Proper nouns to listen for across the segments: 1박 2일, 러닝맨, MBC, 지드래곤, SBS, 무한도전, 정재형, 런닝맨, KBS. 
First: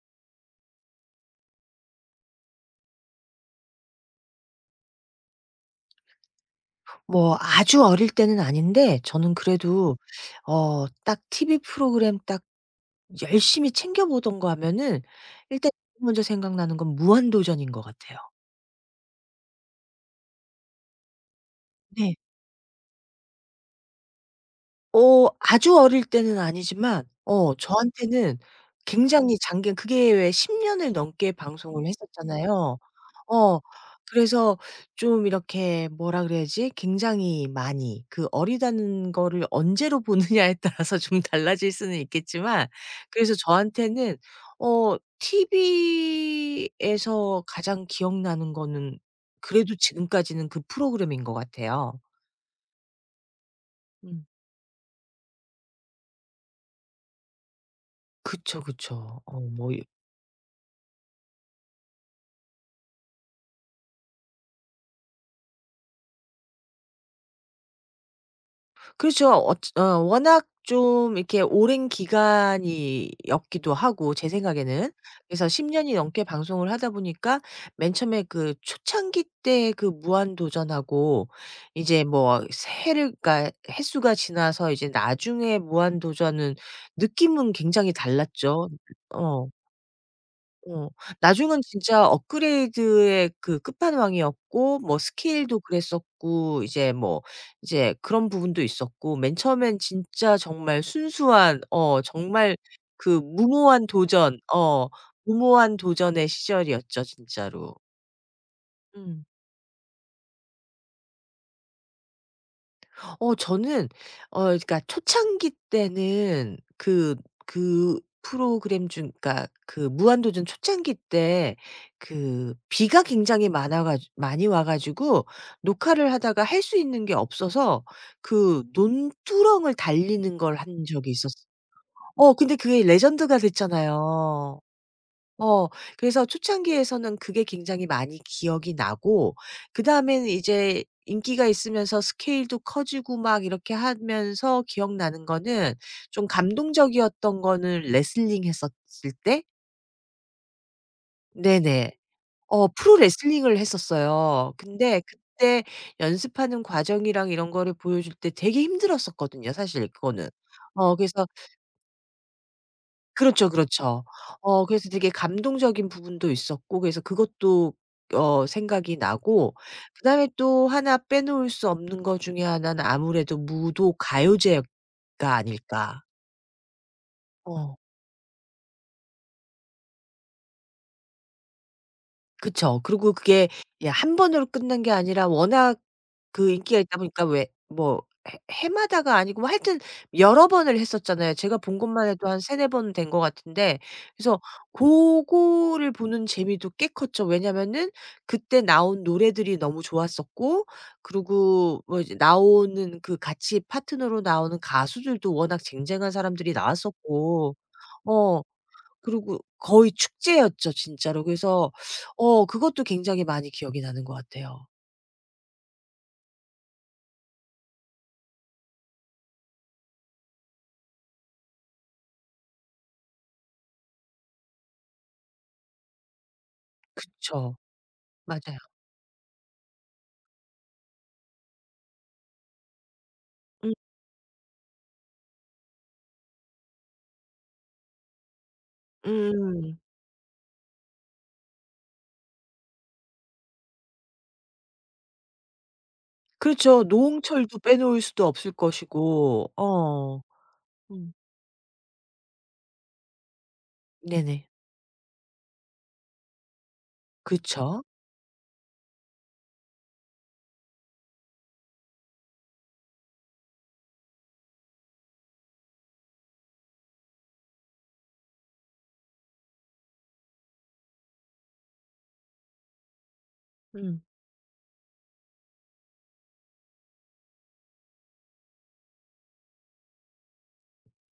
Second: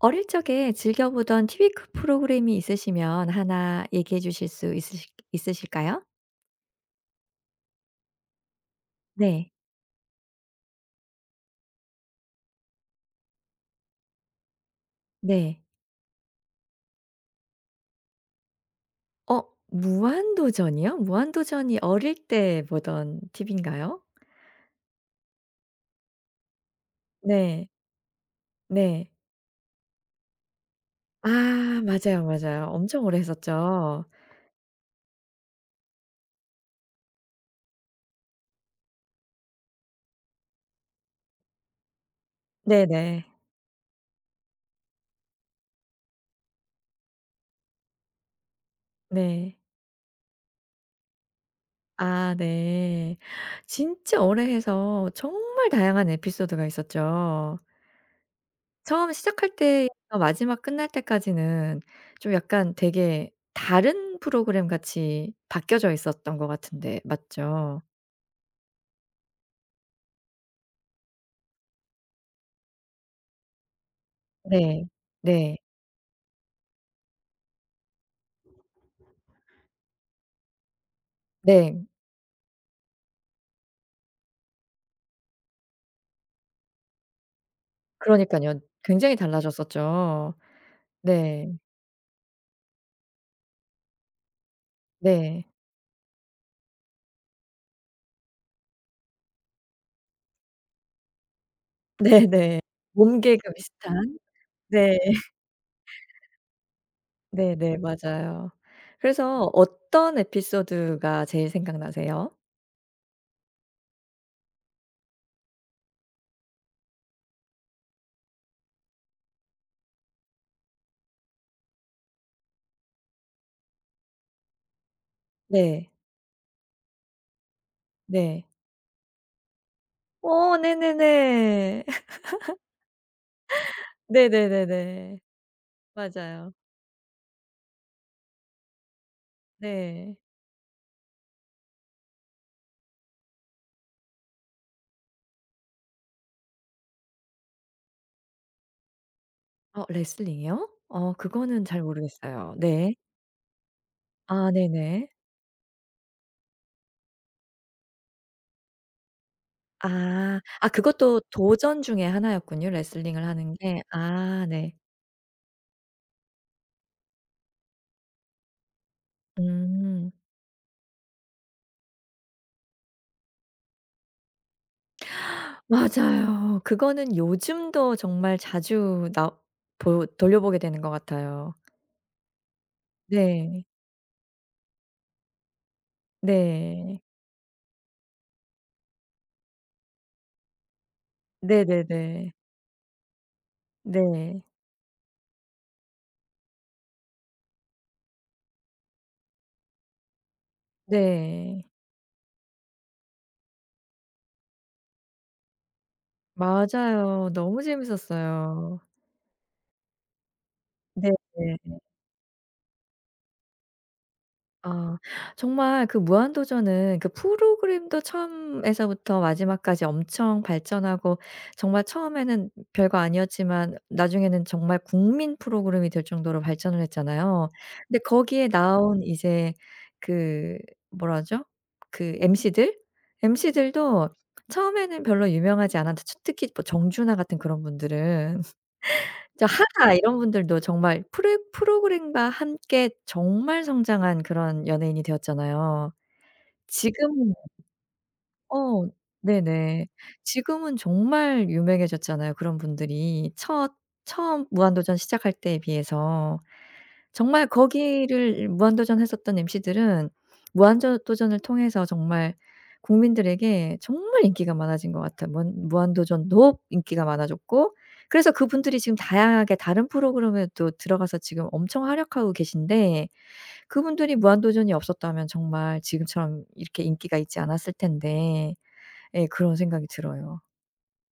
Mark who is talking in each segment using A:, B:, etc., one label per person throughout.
A: 어릴 적에 즐겨보던 TV 그 프로그램이 있으시면 하나 얘기해 주실 수 있으실까요?
B: 뭐 아주 어릴 때는 아닌데 저는
A: 네.
B: 그래도 딱 TV 프로그램 딱 열심히 챙겨 보던 거 하면은
A: 네.
B: 일단 제일 먼저 생각나는 건 무한도전인 것 같아요.
A: 어 무한도전이요? 무한도전이 어릴
B: 네.
A: 때 보던 TV인가요?
B: 아주 어릴 때는 아니지만
A: 네.
B: 저한테는
A: 네.
B: 굉장히 장기 그게 왜 10 년을
A: 아
B: 넘게 방송을
A: 맞아요, 맞아요.
B: 했었잖아요.
A: 엄청 오래
B: 어
A: 했었죠.
B: 그래서 좀 이렇게 뭐라 그래야지? 굉장히 많이 그 어리다는 거를 언제로 보느냐에 따라서 좀 달라질 수는 있겠지만
A: 네네.
B: 그래서 저한테는 TV에서 가장 기억나는 거는
A: 네.
B: 그래도 지금까지는 그 프로그램인 것 같아요.
A: 아 네. 진짜
B: 음.
A: 오래 해서 정말 다양한 에피소드가 있었죠.
B: 그쵸,
A: 처음
B: 그쵸. 어
A: 시작할
B: 뭐
A: 때에서 마지막 끝날 때까지는 좀 약간 되게 다른 프로그램 같이 바뀌어져 있었던 것 같은데 맞죠?
B: 그렇죠. 워낙 좀 이렇게 오랜 기간이었기도 하고 제
A: 네.
B: 생각에는. 그래서
A: 네.
B: 10 년이 넘게 방송을 하다 보니까 맨 처음에 그 초창기 때 그 무한도전하고
A: 네.
B: 이제 뭐 해를 가 횟수가 지나서 이제 나중에 무한도전은 느낌은 굉장히
A: 그러니깐요.
B: 달랐죠.
A: 굉장히
B: 어.
A: 달라졌었죠.
B: 어.
A: 네.
B: 나중은 진짜 업그레이드의 그 끝판왕이었고 뭐
A: 네.
B: 스케일도 그랬었고 이제 뭐 이제 그런 부분도 있었고 맨 처음엔 진짜 정말 순수한 정말
A: 네네.
B: 그
A: 몸개그
B: 무모한
A: 비슷한.
B: 도전
A: 네.
B: 무모한 도전의 시절이었죠 진짜로.
A: 네네. 맞아요.
B: 음.
A: 그래서 어떤 에피소드가 제일 생각나세요?
B: 저는 그러니까 초창기 때는 그 프로그램 중 그러니까 그 무한도전 초창기 때 그 비가 굉장히 많아 가 많이 와 가지고
A: 네.
B: 녹화를 하다가 할 수 있는 게 없어서
A: 네.
B: 그 논두렁을 달리는 걸
A: 어
B: 한 적이 있었어.
A: 네네네.
B: 근데 그게 레전드가 됐잖아요.
A: 네네네네.
B: 어 그래서
A: 맞아요.
B: 초창기에서는 그게 굉장히 많이 기억이 나고
A: 네.
B: 그다음에는 이제 인기가 있으면서 스케일도 커지고 막 이렇게 하면서 기억나는 거는 좀 감동적이었던 거는 레슬링 했었을 때.
A: 어 레슬링이요? 어 그거는 잘
B: 네네.
A: 모르겠어요. 네.
B: 프로 레슬링을
A: 아
B: 했었어요. 근데
A: 네네.
B: 그때 연습하는 과정이랑 이런 거를 보여줄 때 되게 힘들었었거든요 사실 그거는.
A: 아. 아 그것도
B: 그래서
A: 도전 중에 하나였군요. 레슬링을
B: 그렇죠,
A: 하는 게.
B: 그렇죠.
A: 아 네.
B: 그래서 되게 감동적인 부분도 있었고 그래서 그것도 생각이 나고
A: 음.
B: 그다음에 또 하나 빼놓을 수 없는 것 중에 하나는 아무래도 무도 가요제가 아닐까.
A: 맞아요. 그거는
B: 어.
A: 요즘도 정말 자주 나 보 돌려보게 되는 것 같아요.
B: 그쵸. 그리고 그게
A: 네.
B: 예 한 번으로 끝난 게 아니라 워낙 그 인기가 있다
A: 네.
B: 보니까 왜 뭐 해 해마다가 아니고 뭐 하여튼 여러 번을 했었잖아요. 제가 본 것만 해도
A: 네네네.
B: 한 3-4번 된 것 같은데 그래서
A: 네.
B: 고거를 보는 재미도 꽤 컸죠. 왜냐면은 그때 나온 노래들이 너무 좋았었고
A: 네.
B: 그리고 뭐 이제 나오는 그 같이 파트너로 나오는 가수들도 워낙 쟁쟁한 사람들이
A: 맞아요.
B: 나왔었고
A: 너무
B: 어.
A: 재밌었어요.
B: 그리고 거의 축제였죠 진짜로.
A: 네네.
B: 그래서 그것도 굉장히 많이 기억이 나는 것 같아요.
A: 아. 정말 그 무한도전은 그 프로그램도 처음에서부터 마지막까지 엄청 발전하고 정말 처음에는 별거 아니었지만 나중에는 정말 국민 프로그램이 될 정도로 발전을 했잖아요.
B: 그쵸.
A: 근데 거기에
B: 맞아요.
A: 나온 이제 그 뭐라 하죠? 그 MC들?
B: 음
A: MC들도 처음에는 별로 유명하지 않았는데 특히 뭐 정준하 같은 그런 분들은 저
B: 음.
A: 하하 이런 분들도 정말 프레 프로그램과 함께 정말 성장한 그런 연예인이 되었잖아요.
B: 그렇죠.
A: 지금은
B: 노홍철도 빼놓을 수도 없을
A: 어
B: 것이고.
A: 네네.
B: 어.
A: 지금은
B: 음.
A: 정말 유명해졌잖아요, 그런 분들이. 첫 처음
B: 네네.
A: 무한도전 시작할 때에 비해서. 정말
B: 그쵸.
A: 거기를 무한도전했었던 MC들은 무한 도전을 통해서 정말 국민들에게 정말 인기가 많아진 것 같아요. 무한도전도 인기가 많아졌고 그래서 그분들이 지금 다양하게 다른 프로그램에도 들어가서 지금 엄청 활약하고 계신데
B: 음.
A: 그분들이 무한도전이 없었다면 정말 지금처럼 이렇게 인기가 있지 않았을 텐데 예 그런 생각이 들어요.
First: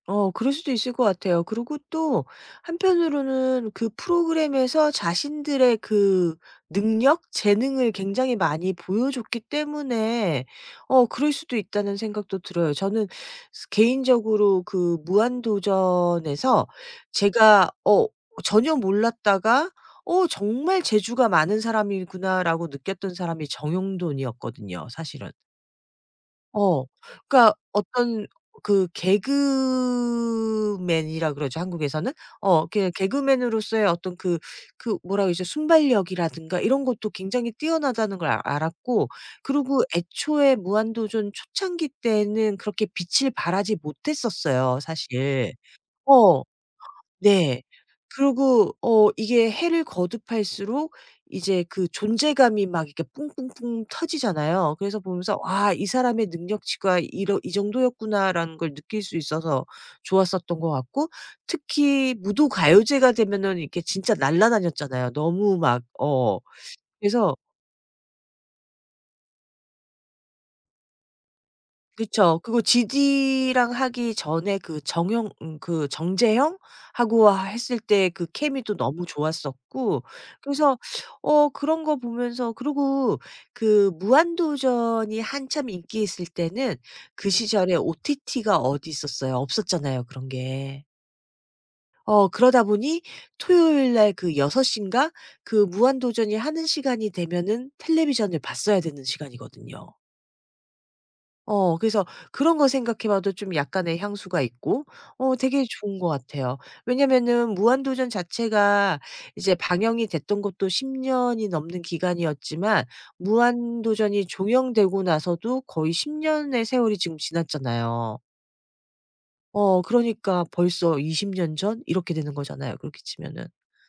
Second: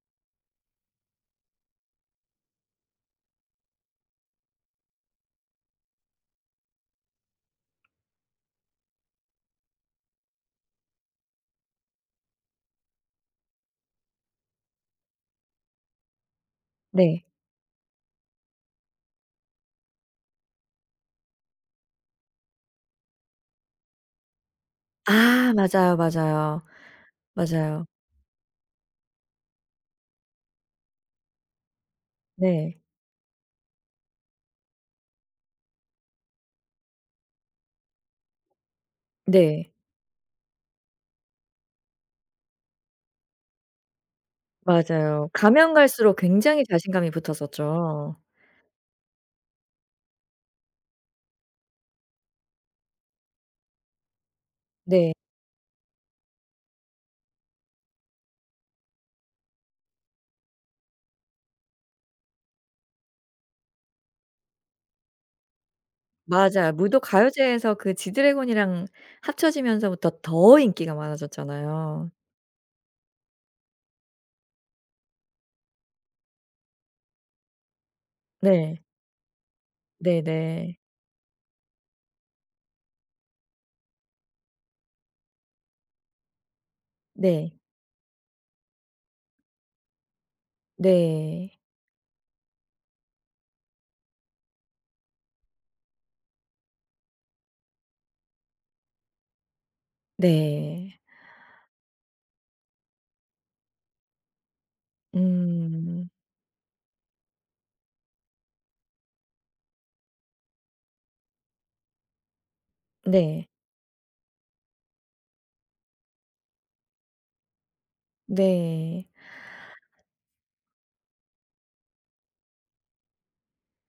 B: 그럴 수도 있을 것 같아요. 그리고 또 한편으로는 그 프로그램에서 자신들의 그 능력, 재능을 굉장히 많이 보여줬기 때문에 그럴 수도 있다는 생각도 들어요. 저는 스 개인적으로 그 무한도전에서
A: 네.
B: 제가 전혀 몰랐다가 '어 정말 재주가 많은 사람이구나.'라고 느꼈던 사람이 정용돈이었거든요 사실은.
A: 아 맞아요, 맞아요.
B: 어. 그러니까
A: 맞아요.
B: 어떤 그 개그맨이라 그러죠, 한국에서는.
A: 네.
B: 그냥 개그맨으로서의 어떤 그 뭐라 그러죠? 순발력이라든가 이런 것도 굉장히 뛰어나다는 걸 알았고
A: 네.
B: 그리고 애초에 무한도전 초창기 때는 그렇게 빛을 발하지 못했었어요,
A: 맞아요.
B: 사실.
A: 가면 갈수록
B: 어.
A: 굉장히 자신감이
B: 네.
A: 붙었었죠.
B: 그리고 이게 해를 거듭할수록 이제 그 존재감이 막 이렇게 뿡뿡뿡 터지잖아요. 그래서
A: 네.
B: 보면서 '와 이 사람의 능력치가 이러 이 정도였구나.'라는 걸 느낄 수 있어서 좋았었던 것 같고 특히 무도가요제가 되면은 이렇게 진짜 날라다녔잖아요. 너무 막
A: 맞아요. 무도
B: 그래서
A: 가요제에서 그 지드래곤이랑 합쳐지면서부터 더 인기가 많아졌잖아요.
B: 그쵸. 그거 지디랑 하기 전에 그 정형 그 정재형 하고 하 했을 때 그 케미도
A: 네.
B: 너무 좋았었고 그래서
A: 네네.
B: 그런 거 보면서 그리고 그 무한도전이 한참 인기 있을 때는 그
A: 네.
B: 시절에 OTT가 어디 있었어요? 없었잖아요, 그런 게.
A: 네.
B: 그러다 보니 토요일 날 그 6 시인가 그 무한도전이 하는 시간이 되면은 텔레비전을 봤어야 되는 시간이거든요.
A: 네.
B: 그래서 그런 거 생각해 봐도 좀 약간의 향수가 있고 되게 좋은 것
A: 음.
B: 같아요. 왜냐면은 무한도전 자체가 이제 방영이 됐던 것도 10 년이 넘는 기간이었지만
A: 네.
B: 무한도전이 종영되고 나서도 거의 10 년의 세월이 지금 지났잖아요.
A: 네.
B: 그러니까 벌써 20년 전 이렇게 되는 거잖아요 그렇게 치면은.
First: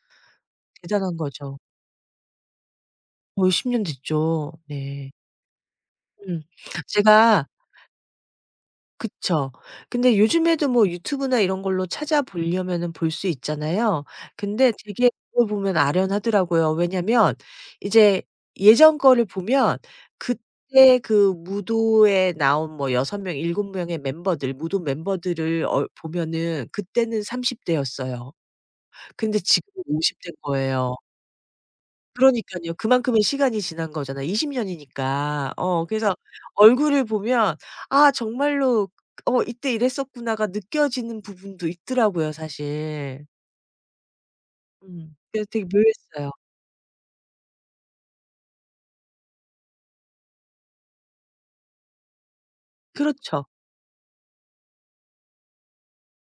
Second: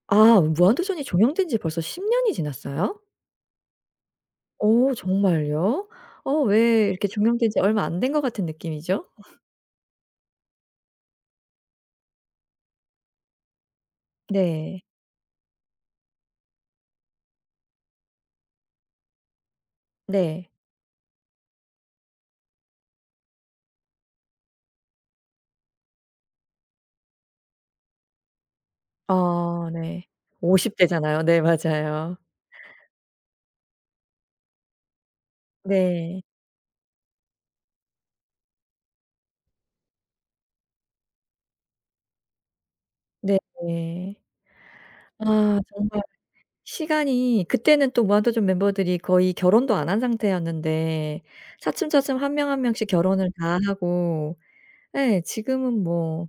A: 아 무한도전이
B: 대단한
A: 종영된 지
B: 거죠.
A: 벌써 10 년이 지났어요?
B: 거의 10년 됐죠.
A: 어
B: 네.
A: 정말요? 어
B: 음.
A: 왜 이렇게
B: 제가
A: 종영된 지 얼마 안 된 것 같은 느낌이죠?
B: 그쵸. 근데 요즘에도 뭐 유튜브나 이런 걸로 찾아보려면은 볼 수 있잖아요. 근데
A: 네.
B: 되게 그걸 보면 아련하더라고요. 왜냐면 이제 예전 거를 보면
A: 네.
B: 그때 그 무도에 나온 뭐 6 명, 7 명의 멤버들 무도 멤버들을 보면은 그때는 30 대였어요. 근데
A: 어
B: 지금은
A: 네.
B: 50 대인
A: 50
B: 거예요.
A: 대잖아요. 네 맞아요.
B: 그러니깐요. 그만큼의 시간이 지난 거잖아요. 20 년이니까. 그래서
A: 네.
B: 얼굴을 보면 '아 정말로 어 이때 이랬었구나.'가 느껴지는 부분도 있더라고요 사실.
A: 네네.
B: 음. 그래서
A: 아
B: 되게
A: 정말
B: 묘했어요.
A: 시간이 그때는 또 무한도전 멤버들이 거의 결혼도 안 한 상태였는데 차츰차츰 한 명 한 명씩 결혼을
B: 그렇죠.
A: 다 하고 예 지금은 뭐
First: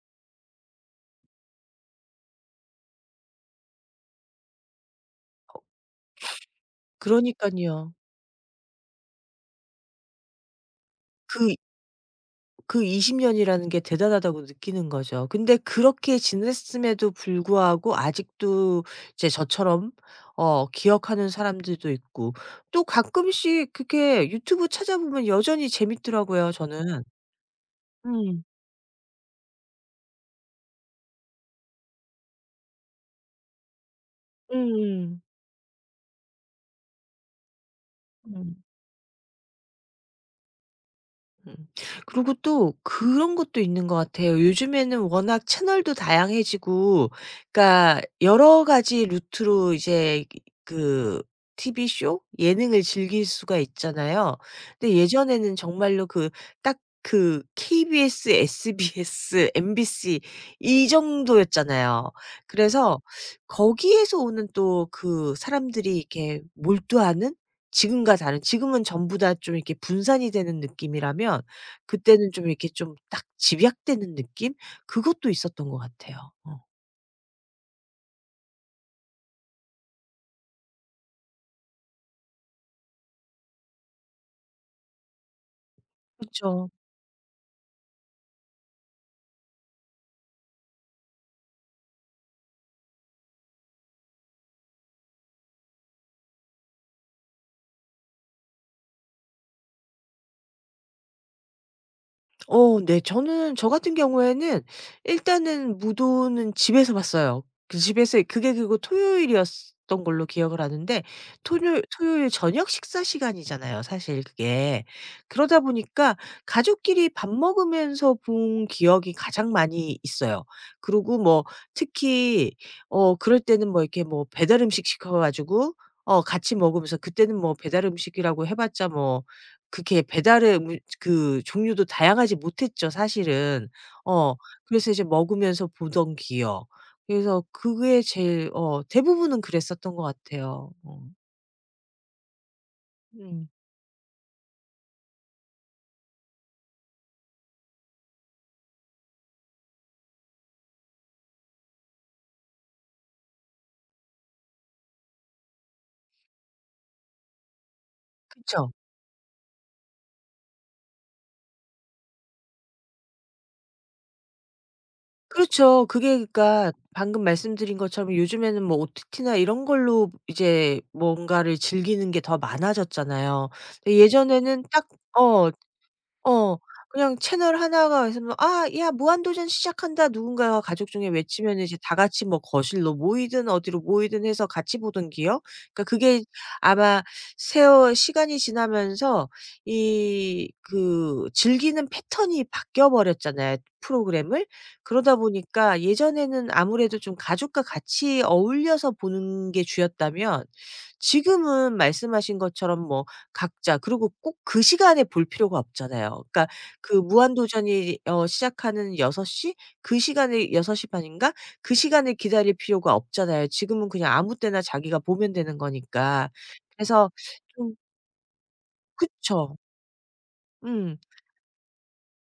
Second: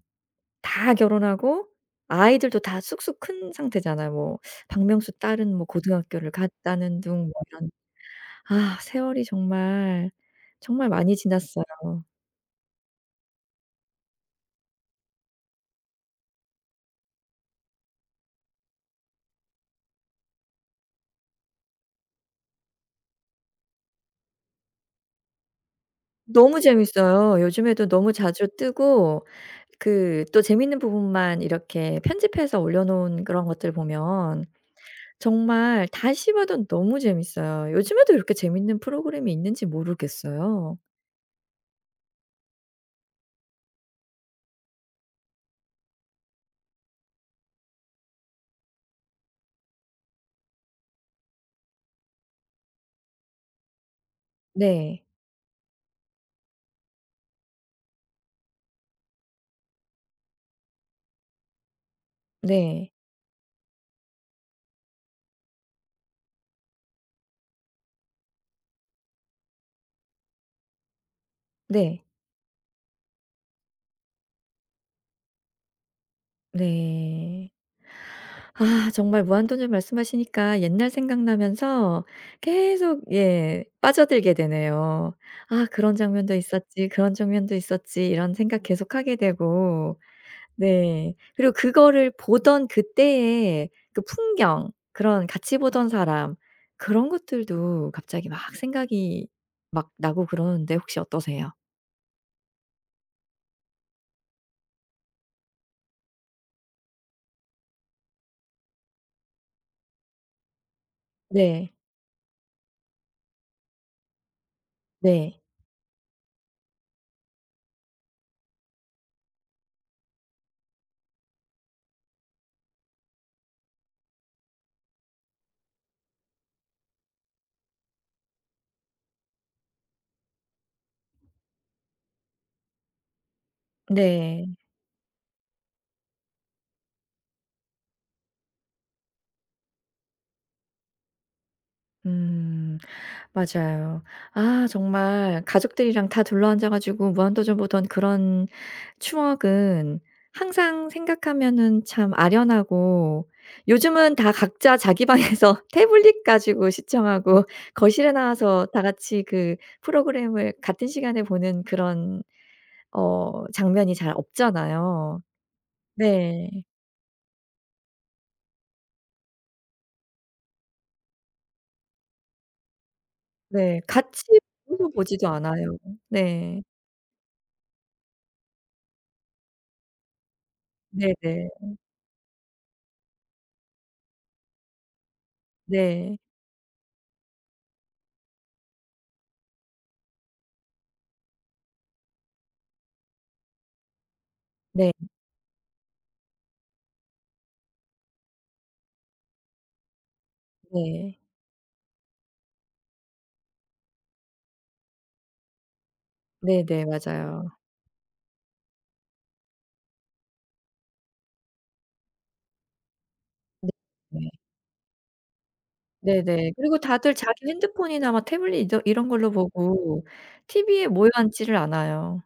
A: 다 결혼하고 아이들도 다 쑥쑥 큰 상태잖아요. 뭐 박명수 딸은 뭐 고등학교를 갔다는 둥 뭐 이런
B: 그러니깐요.
A: 아 세월이 정말, 정말 많이
B: 그
A: 지났어요.
B: 그 20 년이라는 게 대단하다고 느끼는 거죠. 근데 그렇게 지냈음에도 불구하고 아직도 이제 저처럼 기억하는 사람들도 있고 또 가끔씩 그게 유튜브 찾아보면 여전히 재밌더라고요
A: 너무
B: 저는.
A: 재밌어요. 요즘에도 너무
B: 음.
A: 자주 뜨고 그 또 재밌는 부분만 이렇게 편집해서 올려 놓은 그런 것들 보면
B: 음.
A: 정말 다시 봐도 너무 재밌어요. 요즘에도 이렇게
B: 음.
A: 재밌는 프로그램이 있는지 모르겠어요.
B: 음. 그리고 또 그런 것도 있는 것 같아요. 요즘에는 워낙 채널도 다양해지고 그러니까 여러 가지 루트로 이제 그 TV 쇼? 예능을 즐길 수가 있잖아요. 근데
A: 네.
B: 예전에는 정말로 그 딱 그 KBS, SBS, MBC 이 정도였잖아요.
A: 네.
B: 그래서 거기에서 오는 또 그 사람들이 이렇게 몰두하는 지금과 다른 지금은 전부 다 좀 이렇게 분산이 되는 느낌이라면
A: 네.
B: 그때는 좀 이렇게 좀 딱 집약되는 느낌? 그것도 있었던 것 같아요. 어.
A: 네. 아 정말 무한도전 말씀하시니까 옛날 생각나면서 계속 예 빠져들게 되네요. '아 그런 장면도
B: 그쵸.
A: 있었지. 그런 장면도 있었지.' 이런 생각 계속하게 되고 네. 그리고 그거를 보던 그때의 그 풍경 그런 같이 보던 사람 그런 것들도 갑자기 막 생각이 막 나고 그러는데 혹시 어떠세요?
B: 네. 저는 저 같은 경우에는 일단은 무도는 집에서 봤어요. 그 집에서 그게 그리고 토요일이었던 걸로 기억을 하는데
A: 네.
B: 토요일 저녁 식사 시간이잖아요 사실 그게.
A: 네.
B: 그러다 보니까 가족끼리 밥 먹으면서 본 기억이 가장 많이 있어요. 그리고 뭐 특히 그럴 때는 뭐 이렇게 뭐 배달 음식 시켜 가지고 같이 먹으면서 그때는 뭐 배달 음식이라고 해 봤자 뭐 그렇게 배달의 그 종류도 다양하지 못했죠 사실은. 어
A: 네.
B: 그래서 이제 먹으면서 보던 기억. 그래서 그게 제일 대부분은 그랬었던 것 같아요. 어.
A: 음.
B: 음.
A: 맞아요. 아 정말 가족들이랑 다 둘러앉아 가지고 무한도전 보던 그런 추억은 항상 생각하면은 참 아련하고 요즘은 다 각자 자기 방에서 태블릿 가지고 시청하고 거실에 나와서
B: 그쵸.
A: 다 같이 그 프로그램을 같은 시간에 보는 그런 어 장면이 잘 없잖아요.
B: 그렇죠. 그게
A: 네.
B: 그러니까 방금 말씀드린 것처럼 요즘에는 뭐 OTT나 이런 걸로 이제 뭔가를 즐기는 게 더 많아졌잖아요.
A: 네.
B: 근데
A: 같이
B: 예전에는
A: 보
B: 딱
A: 고 보지도
B: 어.
A: 않아요.
B: 어.
A: 네.
B: 그냥 채널 하나가 있으면 '아 야 무한도전 시작한다.' 누군가가 가족 중에 외치
A: 네네.
B: 면 이제 다 같이 뭐 거실로 모이든 어디로 모이든 해서 같이 보던 기억? 그러니까
A: 네.
B: 그게 아마 세월 시간이 지나면서 이 그 즐기는 패턴이 바뀌어 버렸잖아요, 프로그램을.
A: 네.
B: 그러다 보니까 예전에는 아무래도 좀 가족과 같이 어울려서 보는 게 주였다면
A: 네.
B: 지금은 말씀하신 것처럼 뭐 각자 그리고 꼭 그 시간에 볼 필요가 없잖아요. 그러니까
A: 네네.
B: 그
A: 맞아요.
B: 무한도전이 시작하는 6시 그 시간에 6시 반 인가 그 시간을 기다릴 필요가 없잖아요.
A: 네.
B: 지금은 그냥
A: 네.
B: 아무 때나 자기가 보면 되는 거니까.
A: 네네. 그리고
B: 그래서
A: 다들 자기
B: 좀
A: 핸드폰이나 막 태블릿 이 이런 걸로
B: 그쵸.
A: 보고 TV에
B: 음.
A: 모여 앉지를 않아요.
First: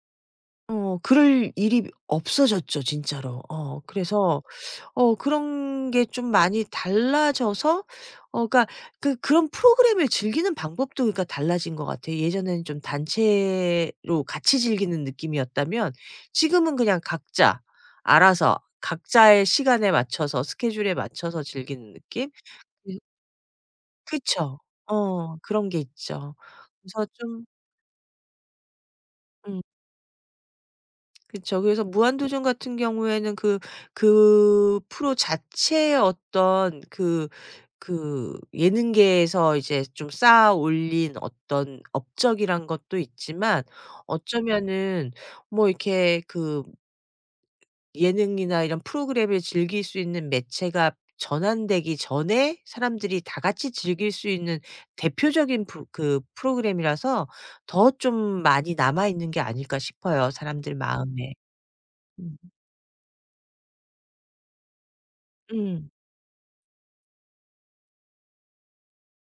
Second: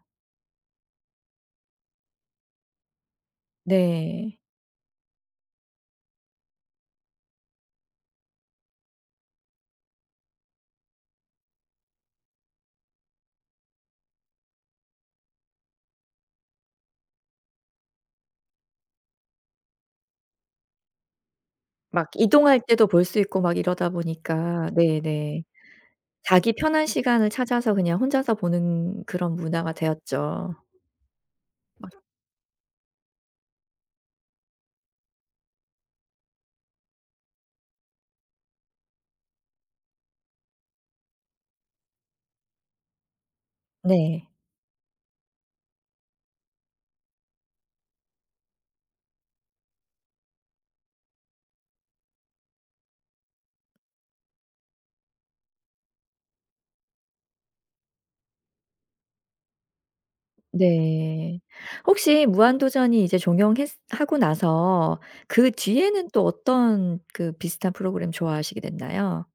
B: 그럴 일이 없어졌죠 진짜로.
A: 네.
B: 그래서 그런 게 좀 많이 달라져서 그니까 그런 프로그램을 즐기는 방법도 그러니까 달라진 것 같아요. 예전에는 좀 단체로 같이 즐기는 느낌이었다면 지금은 그냥 각자 알아서 각자의 시간에 맞춰서 스케줄에 맞춰서 즐기는
A: 막
B: 느낌?
A: 이동할 때도
B: 음
A: 볼 수 있고 막 이러다
B: 그쵸.
A: 보니까 네네.
B: 그런 게 있죠.
A: 자기 편한
B: 그래서
A: 시간을
B: 좀
A: 찾아서 그냥 혼자서 보는 그런
B: 음.
A: 문화가 되었죠.
B: 그죠 그래서
A: 막
B: 무한도전 같은 경우에는 그 프로 자체의 어떤 그 예능계에서 이제 좀 쌓아 올린 어떤 업적이란 것도 있지만
A: 네.
B: 어쩌면은 뭐 이렇게 그 예능이나 이런 프로그램을 즐길 수 있는 매체가 전환되기 전에 사람들이 다 같이 즐길 수 있는 대표적인 프 그 프로그램이라서 더 좀 많이 남아 있는 게 아닐까 싶어요, 사람들 마음에.
A: 네. 혹시
B: 음.
A: 무한도전이 이제 종영했 하고 나서 그
B: 음.
A: 뒤에는 또 어떤 그 비슷한 프로그램 좋아하시게 됐나요?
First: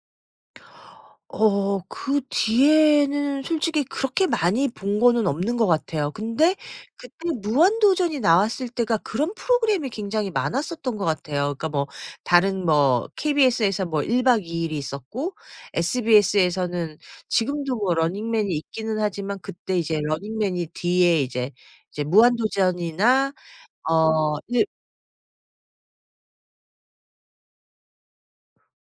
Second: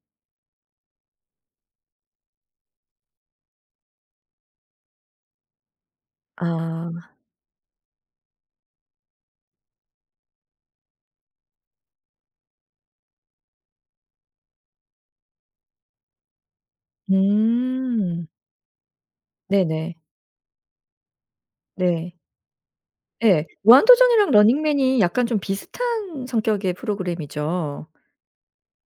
B: 그 뒤에는 솔직히 그렇게 많이 본 거는 없는 것 같아요. 근데
A: 아.
B: 그때 무한도전이 나왔을 때가 그런 프로그램이 굉장히 많았었던 것 같아요. 그러니까 뭐 다른 뭐 KBS에서 뭐 1 박 2 일이 있었고 SBS에서는 지금도 뭐
A: 음.
B: 런닝맨이 있기는 하지만 그때
A: 네네.
B: 이제 런닝맨이 뒤에 이제
A: 네.
B: 무한도전이나
A: 예. 무한도전이랑
B: 어 일-
A: 러닝맨이 약간 좀 비슷한 성격의 프로그램이죠.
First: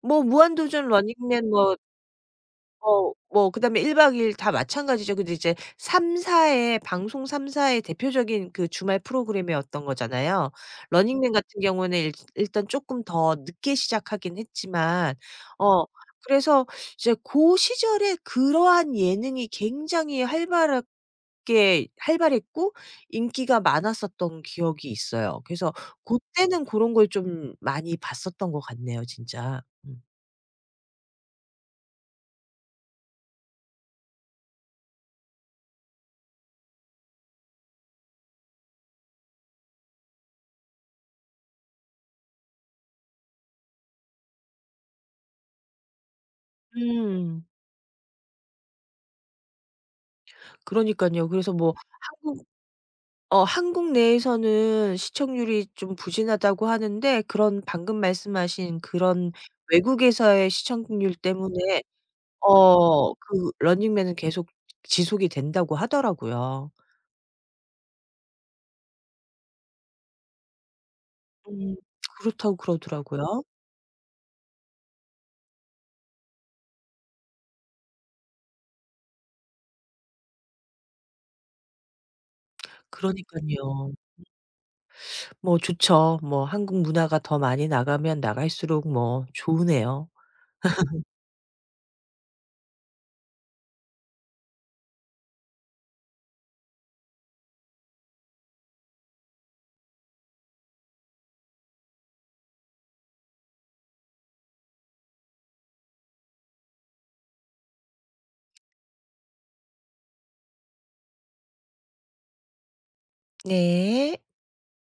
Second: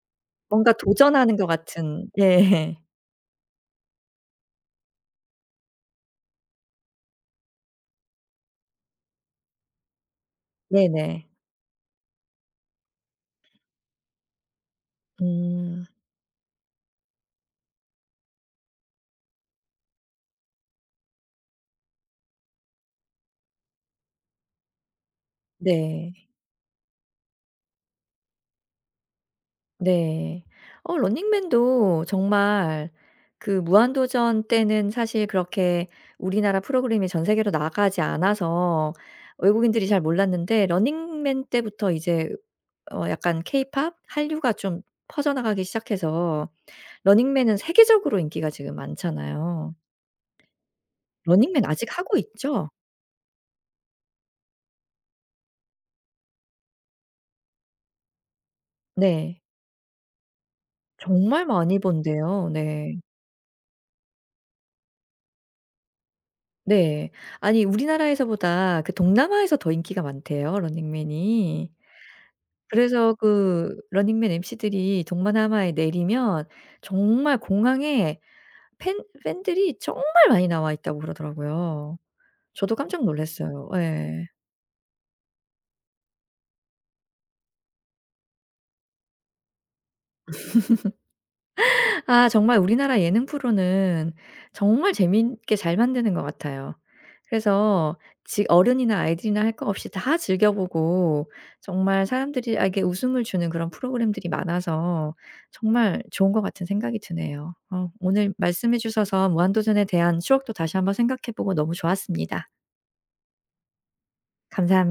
B: 뭐
A: 뭔가
B: 무한도전,
A: 도전하는 것
B: 런닝맨 뭐
A: 같은 예.
B: 뭐 그다음에 1박 2일 다 마찬가지죠. 근데 이제 3사의 방송, 3사의 대표적인 그 주말 프로그램이었던 거잖아요.
A: 네네.
B: 러닝맨 같은 경우는 일 일단 쪼끔 더 늦게 시작하긴 했지만 어
A: 음.
B: 그래서 이제 고 시절에 그러한 예능이 굉장히 활발하게 활발했고 인기가 많았었던 기억이 있어요. 그래서
A: 네.
B: 고때는 고런 걸 좀 많이 봤었던 것 같네요, 진짜. 음.
A: 네. 어 러닝맨도 정말 그 무한도전 때는 사실 그렇게 우리나라 프로그램이 전 세계로 나가지 않아서 외국인들이 잘 몰랐는데 러닝맨 때부터 이제 어 약간 케이팝, 한류가 좀 퍼져나가기 시작해서
B: 음.
A: 러닝맨은 세계적으로 인기가 지금 많잖아요.
B: 그러니깐요. 그래서
A: 러닝맨
B: 뭐
A: 아직 하고
B: 한국
A: 있죠?
B: 한국 내에서는 시청률이 좀 부진하다고 하는데 그런 방금 말씀하신 그런
A: 네.
B: 외국에서의 시청률
A: 정말 많이
B: 때문에
A: 번대요. 네.
B: 그 런닝맨은 계속 지속이 된다고 하더라고요.
A: 네. 아니 우리나라에서보다 그 동남아에서 더 인기가 많대요, 러닝맨이.
B: 음 그렇다고
A: 그래서
B: 그러더라고요.
A: 그 러닝맨 MC들이 동남아에 내리면 정말 공항에 팬 팬들이 정말 많이 나와 있다고 그러더라고요. 저도 깜짝 놀랐어요.
B: 그러니깐요.
A: 예.
B: 뭐 좋죠. 뭐 한국 문화가 더 많이 나가면 나갈수록 뭐 좋으네요.
A: 아 정말 우리나라 예능 프로는 정말 재미있게 잘 만드는 것 같아요. 그래서 지 어른이나 아이들이나 할 것 없이 다 즐겨 보고 정말 사람들이에게 웃음을 주는 그런 프로그램들이 많아서 정말 좋은 것 같은 생각이 드네요. 어 오늘 말씀해 주셔서 무한도전에 대한 추억도 다시 한번 생각해 보고 너무 좋았습니다.
B: 네.
A: 감사합 니다